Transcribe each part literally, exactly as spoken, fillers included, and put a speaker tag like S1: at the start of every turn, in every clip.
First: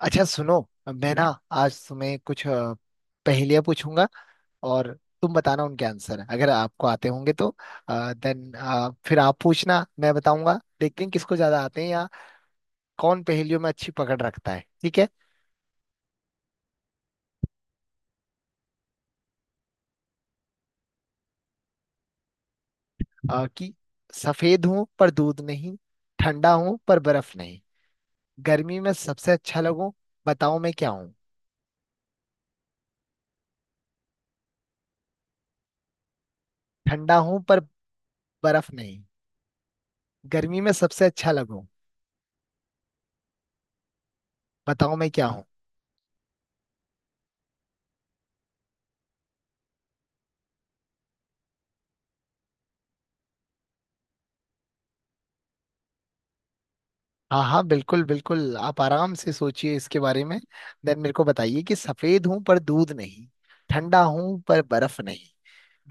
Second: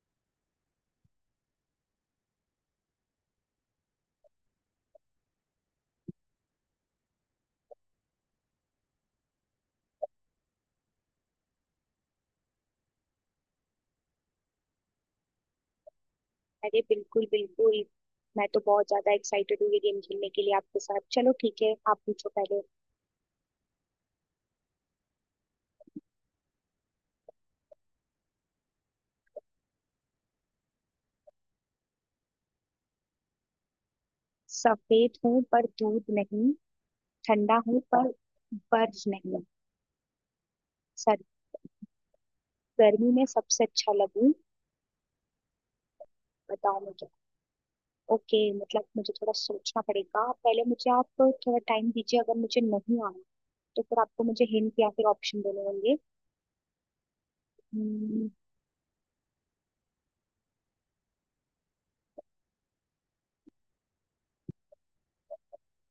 S1: अच्छा सुनो। मैं ना आज तुम्हें कुछ अ, पहेलियां पूछूंगा और तुम बताना उनके आंसर अगर आपको आते होंगे तो। देन फिर आप पूछना, मैं बताऊंगा। देखते हैं किसको ज्यादा आते हैं या कौन पहेलियों में अच्छी पकड़ रखता है। ठीक है?
S2: अरे बिल्कुल बिल्कुल, मैं तो बहुत ज्यादा एक्साइटेड हूँ ये गेम खेलने के लिए आपके साथ। चलो ठीक है, आप पूछो पहले।
S1: अ, कि सफेद हूं पर दूध नहीं, ठंडा हूं पर बर्फ नहीं, गर्मी में सबसे अच्छा लगूं, बताओ मैं क्या हूं।
S2: सफेद हूँ पर दूध नहीं,
S1: ठंडा हूं
S2: ठंडा
S1: पर
S2: हूँ पर
S1: बर्फ नहीं,
S2: बर्फ नहीं।
S1: गर्मी में सबसे
S2: सर,
S1: अच्छा लगूं,
S2: गर्मी में सबसे अच्छा लगूं,
S1: बताओ मैं क्या।
S2: बताओ मुझे। ओके, मतलब मुझे थोड़ा सोचना पड़ेगा। पहले मुझे आप थोड़ा टाइम दीजिए। अगर मुझे नहीं आना तो फिर आपको मुझे हिंट या फिर ऑप्शन देने होंगे।
S1: हाँ हाँ, बिल्कुल
S2: हम्म,
S1: बिल्कुल, आप आराम से सोचिए इसके बारे में। देन मेरे को बताइए कि सफेद हूं पर दूध नहीं, ठंडा हूं पर बर्फ नहीं,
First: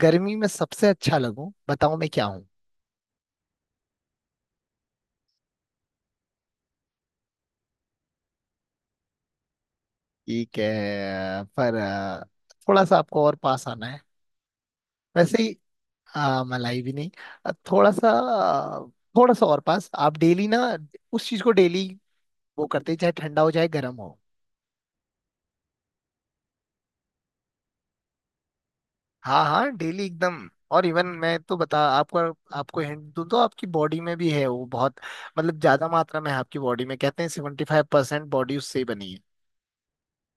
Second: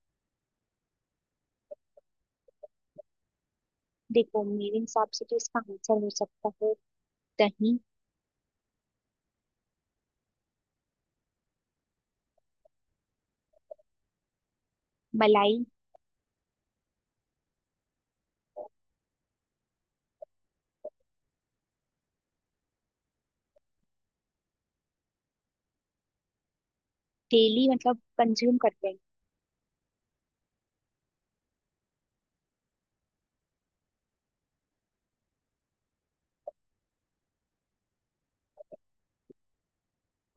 S1: गर्मी में सबसे अच्छा लगूं, बताओ मैं क्या हूं।
S2: देखो मेरे हिसाब से तो इसका आंसर हो सकता है दही।
S1: ठीक है, पर अ, थोड़ा सा आपको और पास आना है, वैसे
S2: मलाई।
S1: ही। अ, मलाई भी नहीं। अ, थोड़ा सा, अ, थोड़ा सा और पास। आप डेली ना उस चीज को डेली वो करते हैं, चाहे ठंडा हो चाहे गर्म हो।
S2: डेली मतलब कंज्यूम करते हैं?
S1: हाँ हाँ, डेली एकदम। और इवन मैं तो बता आपको, आपको हिंट दूं तो आपकी बॉडी में भी है वो बहुत, मतलब ज्यादा मात्रा में है आपकी बॉडी में। कहते हैं सेवेंटी फाइव परसेंट बॉडी उससे ही बनी है।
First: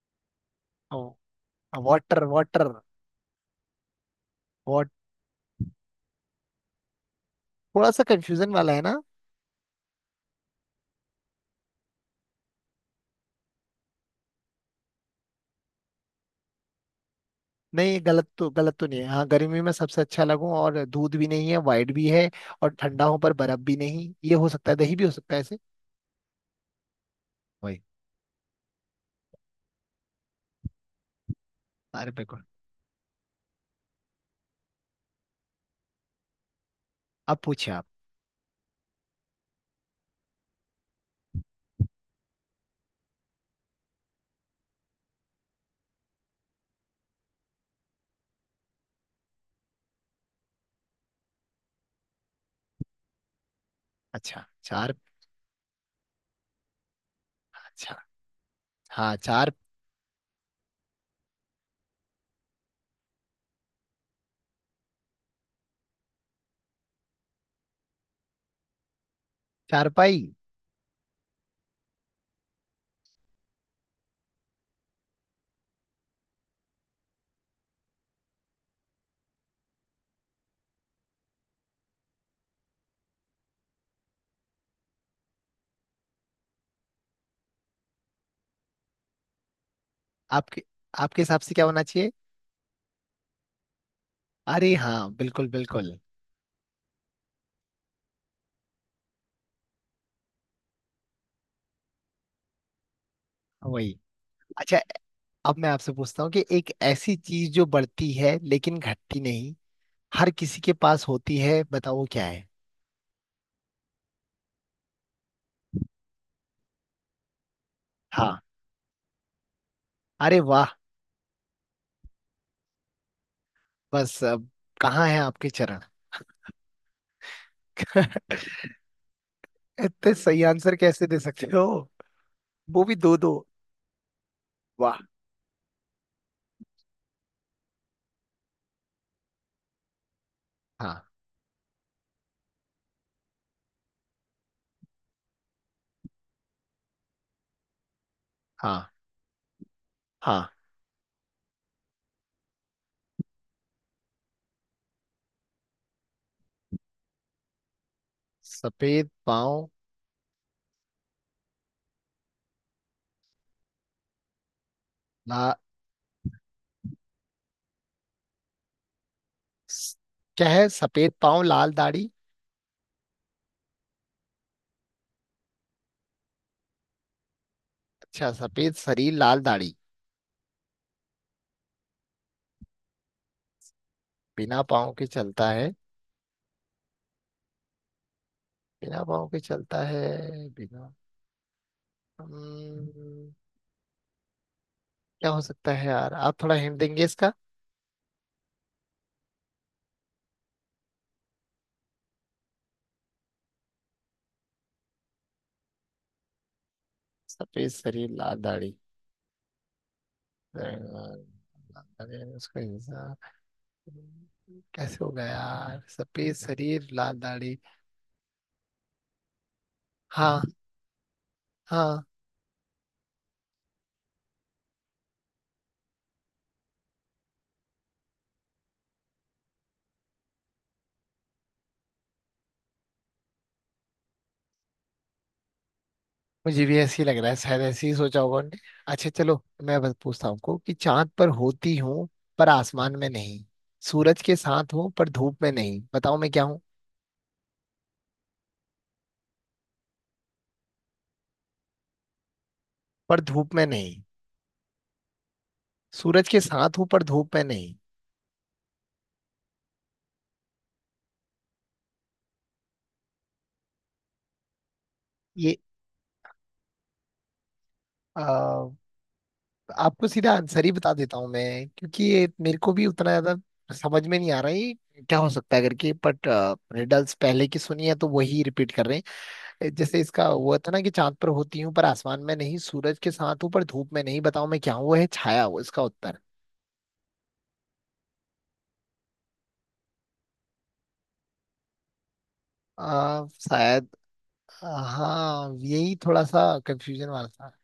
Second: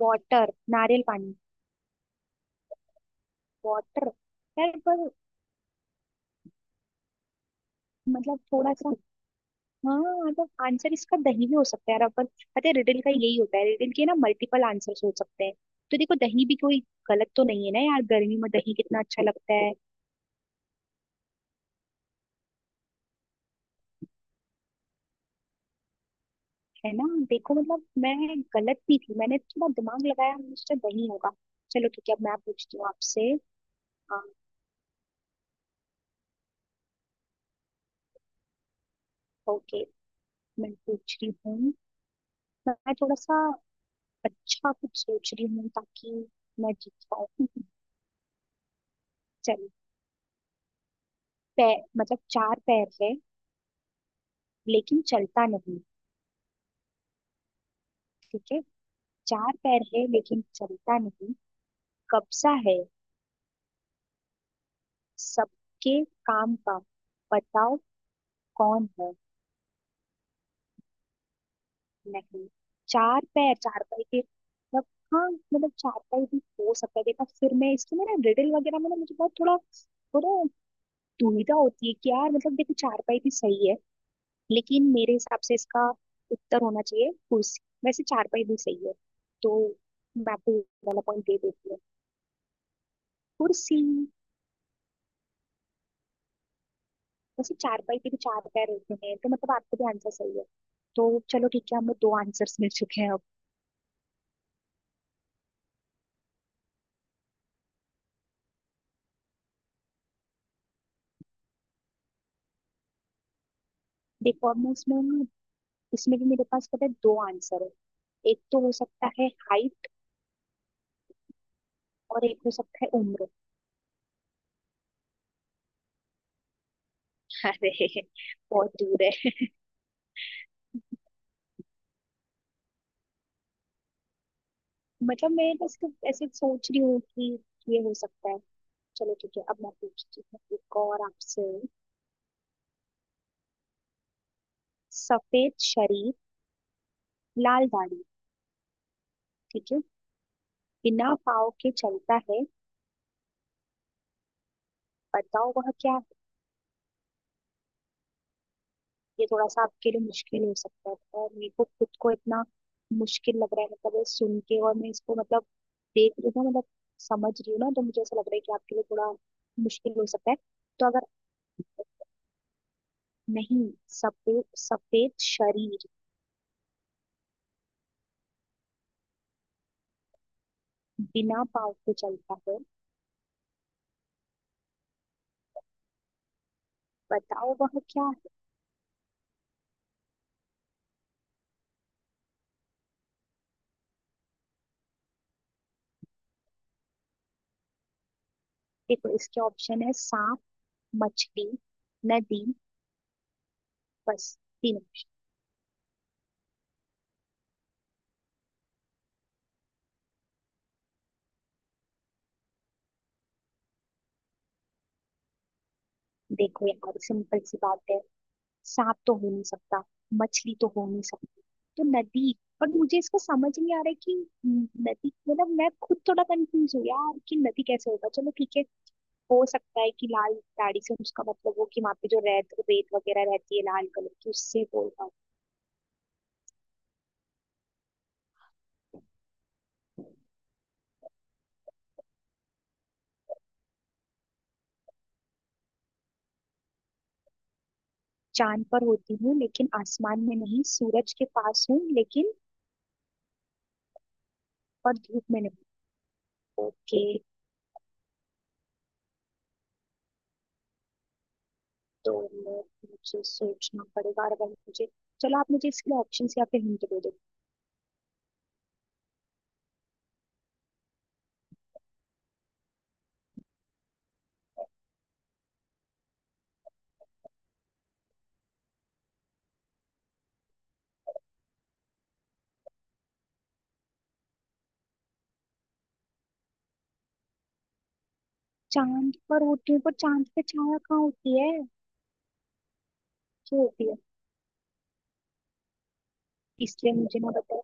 S2: वाटर,
S1: ओ,
S2: नारियल पानी,
S1: वाटर वाटर।
S2: वाटर। यार
S1: वाट
S2: पर,
S1: थोड़ा सा
S2: मतलब
S1: कंफ्यूजन वाला
S2: थोड़ा
S1: है
S2: सा।
S1: ना।
S2: हाँ, मतलब आंसर इसका दही भी हो सकता है यार अपन। पता है रिडल का यही होता है, रिडल के ना मल्टीपल आंसर्स हो सकते हैं। तो देखो दही भी कोई गलत तो नहीं है ना
S1: नहीं,
S2: यार,
S1: गलत
S2: गर्मी
S1: तो
S2: में दही
S1: गलत तो
S2: कितना
S1: नहीं है।
S2: अच्छा
S1: हाँ,
S2: लगता
S1: गर्मी में
S2: है
S1: सबसे अच्छा लगूं और दूध भी नहीं है, वाइट भी है, और ठंडा हो पर बर्फ भी नहीं। ये हो सकता है, दही भी हो सकता है ऐसे।
S2: है ना। देखो
S1: वही,
S2: मतलब मैं गलत नहीं थी, मैंने थोड़ा दिमाग लगाया, मुझसे दही होगा। चलो ठीक
S1: अरे
S2: है, अब मैं
S1: बिल्कुल।
S2: पूछती हूँ आपसे। हाँ।
S1: अब पूछिए आप।
S2: ओके, मैं पूछ रही हूँ। मैं थोड़ा सा अच्छा कुछ सोच रही हूँ ताकि मैं जीत पाऊँ। चलो। पैर, मतलब चार पैर है
S1: अच्छा, चार।
S2: लेकिन चलता नहीं।
S1: अच्छा।
S2: ठीक है।
S1: हाँ, चार।
S2: चार पैर है लेकिन चलता नहीं, कब्जा है सबके काम का, बताओ कौन है।
S1: चारपाई।
S2: नहीं, चार पैर, चार पैर के मतलब, हाँ मतलब चार पैर भी हो सकता है। देखा, फिर मैं इसके में ना, रिडल वगैरह में ना मुझे बहुत थोड़ा थोड़ा दुविधा होती है कि यार, मतलब देखो चार पाई भी सही है लेकिन मेरे हिसाब से इसका उत्तर होना चाहिए कुर्सी। वैसे चार पाई भी सही है, तो मैं आपको ये
S1: आपके
S2: वाला
S1: आपके
S2: पॉइंट दे
S1: हिसाब से क्या
S2: देती हूँ।
S1: होना चाहिए?
S2: कुर्सी।
S1: अरे हाँ, बिल्कुल बिल्कुल।
S2: वैसे चारपाई के भी चार पैर होते हैं तो मतलब आपका भी आंसर सही है। तो चलो ठीक है, हमें दो आंसर्स मिल चुके हैं अब।
S1: वही। अच्छा, अब मैं आपसे पूछता हूँ कि एक ऐसी चीज जो बढ़ती है लेकिन घटती नहीं, हर किसी के पास होती है, बताओ वो क्या है।
S2: देखो, अब मैं इसमें इसमें भी मेरे पास पता है दो आंसर है।
S1: हाँ।
S2: एक तो हो सकता है हाइट
S1: अरे वाह।
S2: और एक हो सकता है उम्र।
S1: बस अब, कहाँ है आपके चरण।
S2: अरे, बहुत दूर है।
S1: इतने सही आंसर कैसे दे सकते हो, वो भी दो दो। वाह।
S2: मतलब मैं बस तो ऐसे सोच रही हूँ कि ये हो सकता है। चलो ठीक है, अब मैं पूछती हूँ एक और
S1: हाँ
S2: आपसे। सफेद शरीर, लाल दाढ़ी।
S1: हाँ
S2: ठीक है।
S1: हाँ,
S2: बिना पाँव के चलता है, बताओ वह क्या।
S1: सफेद
S2: ये थोड़ा सा
S1: पाँव।
S2: आपके लिए मुश्किल हो सकता है और मेरे को खुद को इतना मुश्किल लग रहा है, मतलब ये सुन के और मैं इसको मतलब
S1: ला
S2: देख रही हूँ ना, मतलब समझ रही हूँ ना, तो मुझे ऐसा लग रहा है कि आपके लिए थोड़ा मुश्किल
S1: स-
S2: हो सकता है।
S1: क्या है
S2: तो अगर,
S1: सफेद पाँव लाल दाढ़ी?
S2: नहीं, सफेद सफेद शरीर,
S1: अच्छा, सफेद शरीर लाल दाढ़ी।
S2: बिना पाँव के चलता है,
S1: बिना पाँव के चलता है।
S2: बताओ वह क्या है।
S1: बिना पाँव के चलता है। बिना हम्म, क्या हो सकता है यार? आप थोड़ा हिंट देंगे इसका?
S2: देखो इसके ऑप्शन है सांप, मछली, नदी, बस, तीन option।
S1: सफेद शरीर लाल दाढ़ी। लाल दाढ़ी, उसका इंसान। हम्म, कैसे होगा यार सफेद
S2: देखो
S1: शरीर
S2: यार,
S1: लाल
S2: सिंपल
S1: दाढ़ी?
S2: सी बात है, सांप तो हो नहीं सकता,
S1: हाँ
S2: मछली तो हो नहीं सकता, तो
S1: हाँ,
S2: नदी। और मुझे इसका समझ नहीं आ रहा है कि नदी, मतलब मैं खुद थोड़ा कंफ्यूज हूँ यार कि नदी कैसे होगा। चलो ठीक है, हो सकता है कि लाल दाढ़ी से उसका मतलब हो कि वहां पे जो रेत रेत वगैरह रहती है लाल कलर की, उससे बोलता हूँ।
S1: मुझे भी ऐसे ही लग रहा है, शायद ऐसे ही सोचा होगा उन्होंने। अच्छा चलो, मैं बस पूछता हूँ आपको कि चांद पर होती हूँ पर आसमान में नहीं, सूरज के साथ हूँ पर धूप में नहीं, बताओ मैं क्या हूँ।
S2: चांद पर होती हूँ लेकिन आसमान में नहीं, सूरज के पास हूँ लेकिन,
S1: पर धूप में नहीं।
S2: और धूप में नहीं।
S1: सूरज के साथ हूँ पर
S2: ओके,
S1: धूप में नहीं।
S2: तो मैं- मुझे सोचना पड़ेगा और अगर मुझे, चलो आप
S1: ये
S2: मुझे इसके ऑप्शन या फिर हिंट दे दो।
S1: आपको सीधा आंसर ही बता देता हूँ मैं, क्योंकि ये मेरे को भी उतना ज्यादा समझ में नहीं आ रहा है ये क्या हो सकता है करके, बट रिडल्स पहले की सुनी है तो वही रिपीट कर रहे हैं। जैसे इसका वो था ना कि चांद पर होती हूँ पर आसमान में नहीं, सूरज के साथ हूँ पर धूप में नहीं, बताओ मैं क्या हूँ। वो है छाया, वो इसका उत्तर।
S2: चांद पर होती हूँ पर चांद पे छाया कहाँ होती है,
S1: आ,
S2: क्यों होती
S1: शायद।
S2: है?
S1: आ, हाँ, यही थोड़ा सा
S2: इसलिए
S1: कंफ्यूजन
S2: मुझे
S1: वाला
S2: ना
S1: था
S2: पता,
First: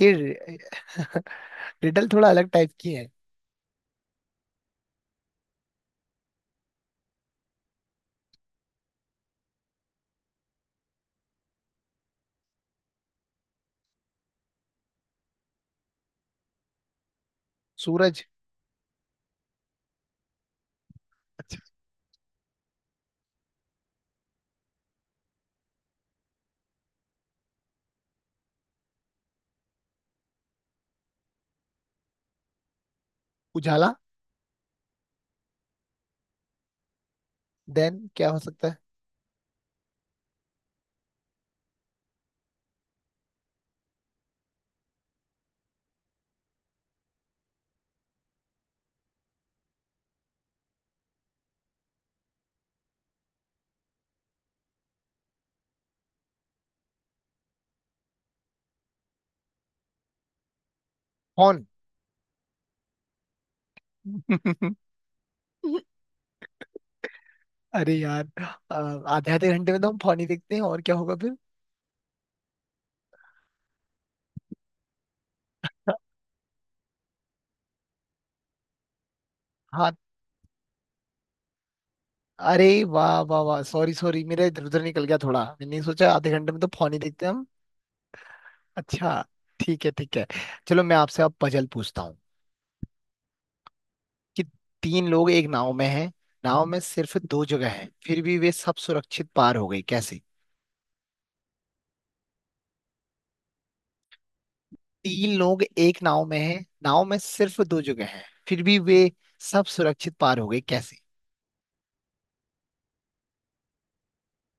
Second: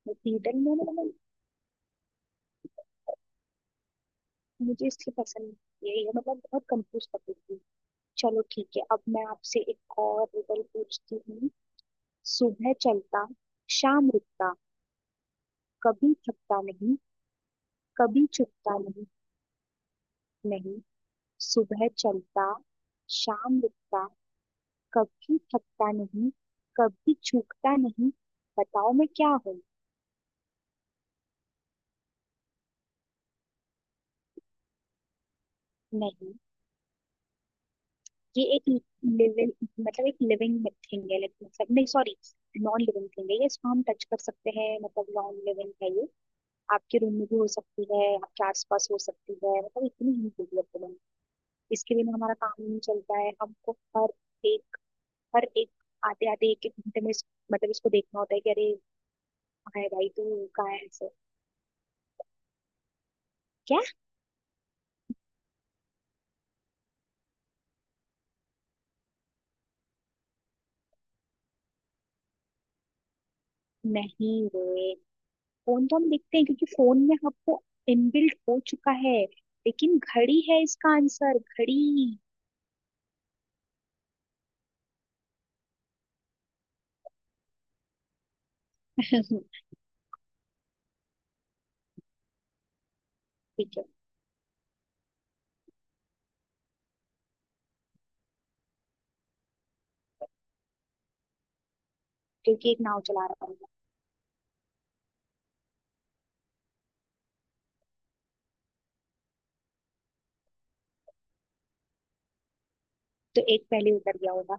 S1: ये।
S2: रिडल में ना मतलब,
S1: रिडल थोड़ा अलग टाइप की है।
S2: मुझे इसलिए पसंद नहीं है ये, मतलब बहुत कंफ्यूज कर देती है। चलो ठीक है, अब मैं आपसे एक और रिडल पूछती हूँ। सुबह चलता, शाम रुकता, कभी थकता नहीं,
S1: सूरज।
S2: कभी चुकता नहीं। नहीं। सुबह चलता, शाम रुकता, कभी थकता नहीं, कभी चूकता नहीं, बताओ मैं क्या हूँ।
S1: उजाला।
S2: नहीं,
S1: देन क्या हो
S2: ये
S1: सकता
S2: एक
S1: है?
S2: लिविंग, मतलब एक लिविंग थिंग है, like मतलब नहीं सॉरी, नॉन लिविंग थिंग है ये, इसको हम टच कर सकते हैं, मतलब नॉन लिविंग है ये। आपके रूम में भी हो सकती है, आपके आसपास हो सकती है, मतलब इतनी ही डेवलपमेंट है, इसके बिना हमारा काम नहीं चलता है। हमको हर एक हर एक आते आते, एक एक घंटे में इस- मतलब इसको देखना होता है कि अरे कहाँ है भाई तू, कहाँ है ऐसे,
S1: कौन?
S2: क्या।
S1: अरे यार, अ, आधे आधे घंटे में तो हम फौनी देखते हैं, और क्या होगा फिर।
S2: नहीं रे, फोन तो हम देखते हैं क्योंकि फोन में आपको इनबिल्ट हो चुका है,
S1: हाँ।
S2: लेकिन घड़ी है इसका आंसर, घड़ी।
S1: अरे वाह वाह वाह, सॉरी सॉरी, मेरा इधर उधर निकल गया थोड़ा। मैंने सोचा आधे घंटे में तो फौनी देखते हैं हम। अच्छा, ठीक है ठीक है। चलो मैं आपसे अब पजल पूछता हूँ
S2: ठीक है,
S1: कि तीन लोग एक नाव में हैं, नाव में सिर्फ दो जगह है, फिर भी वे सब सुरक्षित पार हो गए, कैसे?
S2: क्योंकि एक नाव चला रहा होगा,
S1: तीन लोग एक नाव में हैं, नाव में सिर्फ दो जगह है, फिर भी वे सब सुरक्षित पार हो गए, कैसे?
S2: तो एक पहले उतर गया होगा।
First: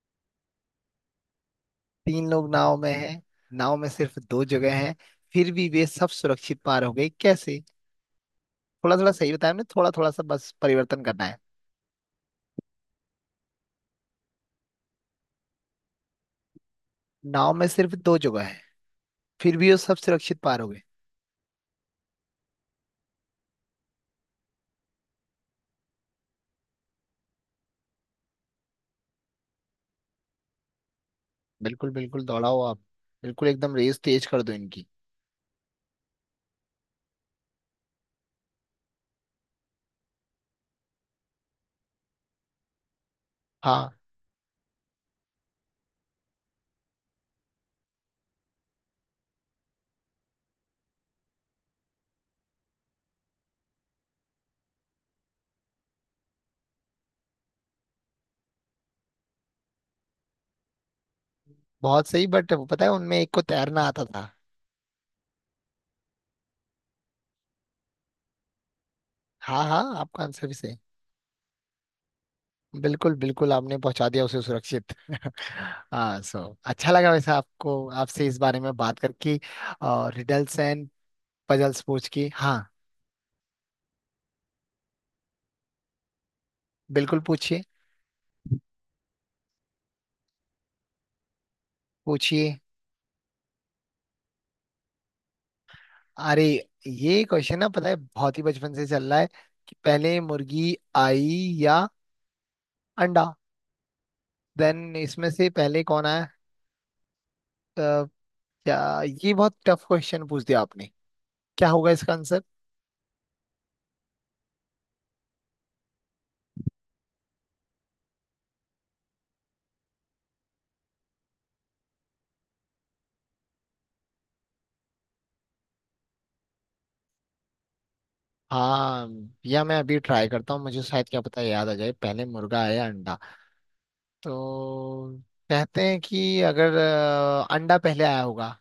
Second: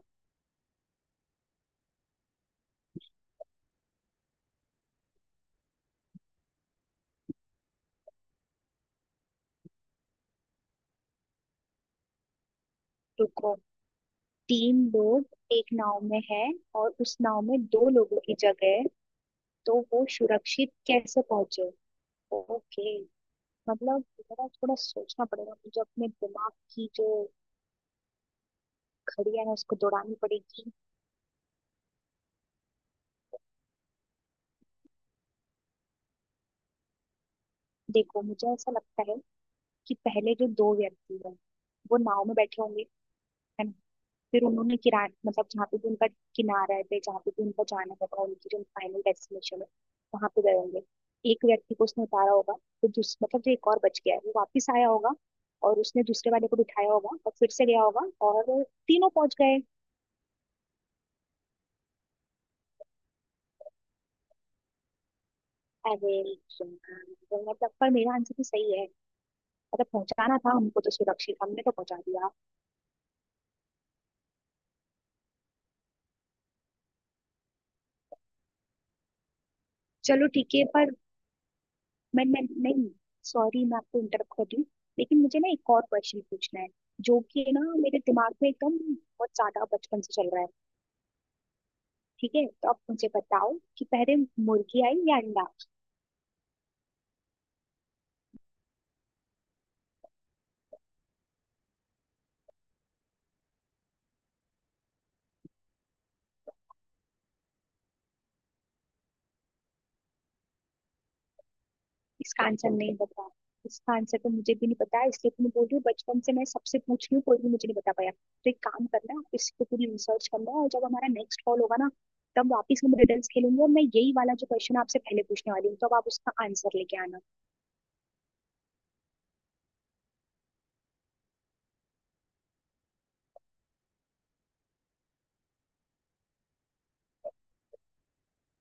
S1: तीन लोग नाव में हैं, नाव में सिर्फ दो जगह हैं, फिर भी वे सब सुरक्षित पार हो गए, कैसे? थोड़ा थोड़ा सही बताया हमने, थोड़ा थोड़ा सा बस परिवर्तन करना है।
S2: रुको, तीन लोग एक नाव में है और उस नाव
S1: नाव
S2: में
S1: में
S2: दो
S1: सिर्फ दो
S2: लोगों की
S1: जगह है,
S2: जगह है,
S1: फिर भी
S2: तो
S1: वो सब
S2: वो
S1: सुरक्षित पार हो
S2: सुरक्षित
S1: गए।
S2: कैसे पहुंचे। ओके, मतलब मेरा थोड़ा सोचना पड़ेगा, मुझे अपने दिमाग की जो घड़ियां है उसको दौड़ानी पड़ेगी।
S1: बिल्कुल बिल्कुल, दौड़ाओ आप। बिल्कुल एकदम रेस तेज कर दो इनकी।
S2: देखो मुझे ऐसा लगता है कि पहले जो दो व्यक्ति हैं, वो नाव में बैठे होंगे, है ना।
S1: हाँ,
S2: फिर उन्होंने किराया, मतलब जहाँ पे भी उनका किनारा है, जहाँ पे भी उनका जाना होगा, उनकी जो फाइनल डेस्टिनेशन है, वहां पे गए होंगे। एक व्यक्ति को उसने उतारा होगा, तो दूस मतलब जो एक और बच गया है वो वापस आया होगा और उसने दूसरे वाले को बिठाया होगा और फिर से गया होगा, और तीनों पहुंच गए।
S1: बहुत सही, बट वो पता है, उनमें एक को तैरना आता था।
S2: अरे यार, मतलब पर मेरा आंसर भी सही है,
S1: हाँ हाँ,
S2: मतलब
S1: आपका
S2: पहुंचाना
S1: आंसर भी
S2: था
S1: सही।
S2: हमको तो सुरक्षित, हमने तो पहुंचा दिया।
S1: बिल्कुल बिल्कुल, आपने पहुंचा दिया उसे सुरक्षित। हाँ सो, अच्छा लगा वैसे आपको, आपसे इस बारे में बात करके और
S2: चलो ठीक
S1: रिडल्स
S2: है
S1: एंड
S2: पर,
S1: पजल्स पूछ
S2: मैं
S1: के।
S2: मैं
S1: हाँ,
S2: नहीं, सॉरी मैं आपको इंटरप्ट कर रही हूँ, लेकिन मुझे ना एक और क्वेश्चन पूछना है
S1: बिल्कुल
S2: जो कि ना
S1: पूछिए।
S2: मेरे दिमाग में एकदम बहुत ज्यादा बचपन से चल रहा है। ठीक है,
S1: पूछिए।
S2: तो आप मुझे बताओ कि पहले मुर्गी आई या अंडा।
S1: अरे, ये क्वेश्चन ना पता है बहुत ही बचपन से चल रहा है कि पहले मुर्गी आई या अंडा? देन इसमें से पहले कौन आया? अ, क्या ये बहुत टफ क्वेश्चन पूछ दिया आपने? क्या होगा इसका आंसर?
S2: इसका आंसर नहीं बता, इसका आंसर तो मुझे भी नहीं पता, इसलिए तो मैं बोल रही हूँ बचपन से मैं सबसे पूछ रही हूँ कोई भी मुझे नहीं बता पाया। तो एक काम करना, आप इस पे पूरी रिसर्च करना, और जब हमारा नेक्स्ट कॉल होगा ना, तब वापस हम रिडल्स खेलेंगे, और मैं यही वाला जो क्वेश्चन आपसे पहले पूछने वाली हूँ, तब आप उसका आंसर लेके आना।
S1: हाँ या, मैं अभी ट्राई करता हूँ, मुझे शायद क्या पता याद आ जाए पहले मुर्गा आया अंडा तो। कहते हैं कि अगर अ, अंडा पहले आया होगा।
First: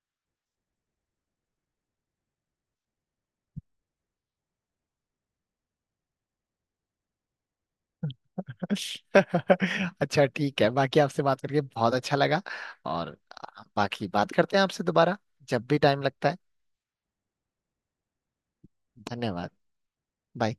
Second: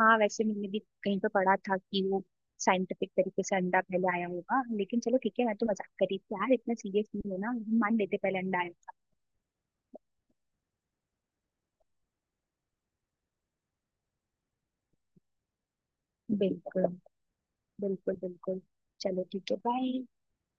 S2: हाँ, वैसे मैंने भी कहीं पर पढ़ा था कि वो साइंटिफिक तरीके से अंडा पहले आया होगा, लेकिन चलो ठीक है, मैं तो मजाक कर रही थी यार, इतना सीरियस नहीं होना, हम मान लेते पहले अंडा आया था।
S1: अच्छा ठीक है, बाकी आपसे बात करके बहुत अच्छा लगा और बाकी बात करते हैं आपसे दोबारा जब भी टाइम लगता है।
S2: बिल्कुल, बिल्कुल बिल्कुल। चलो
S1: धन्यवाद।
S2: ठीक है, बाय।
S1: बाय।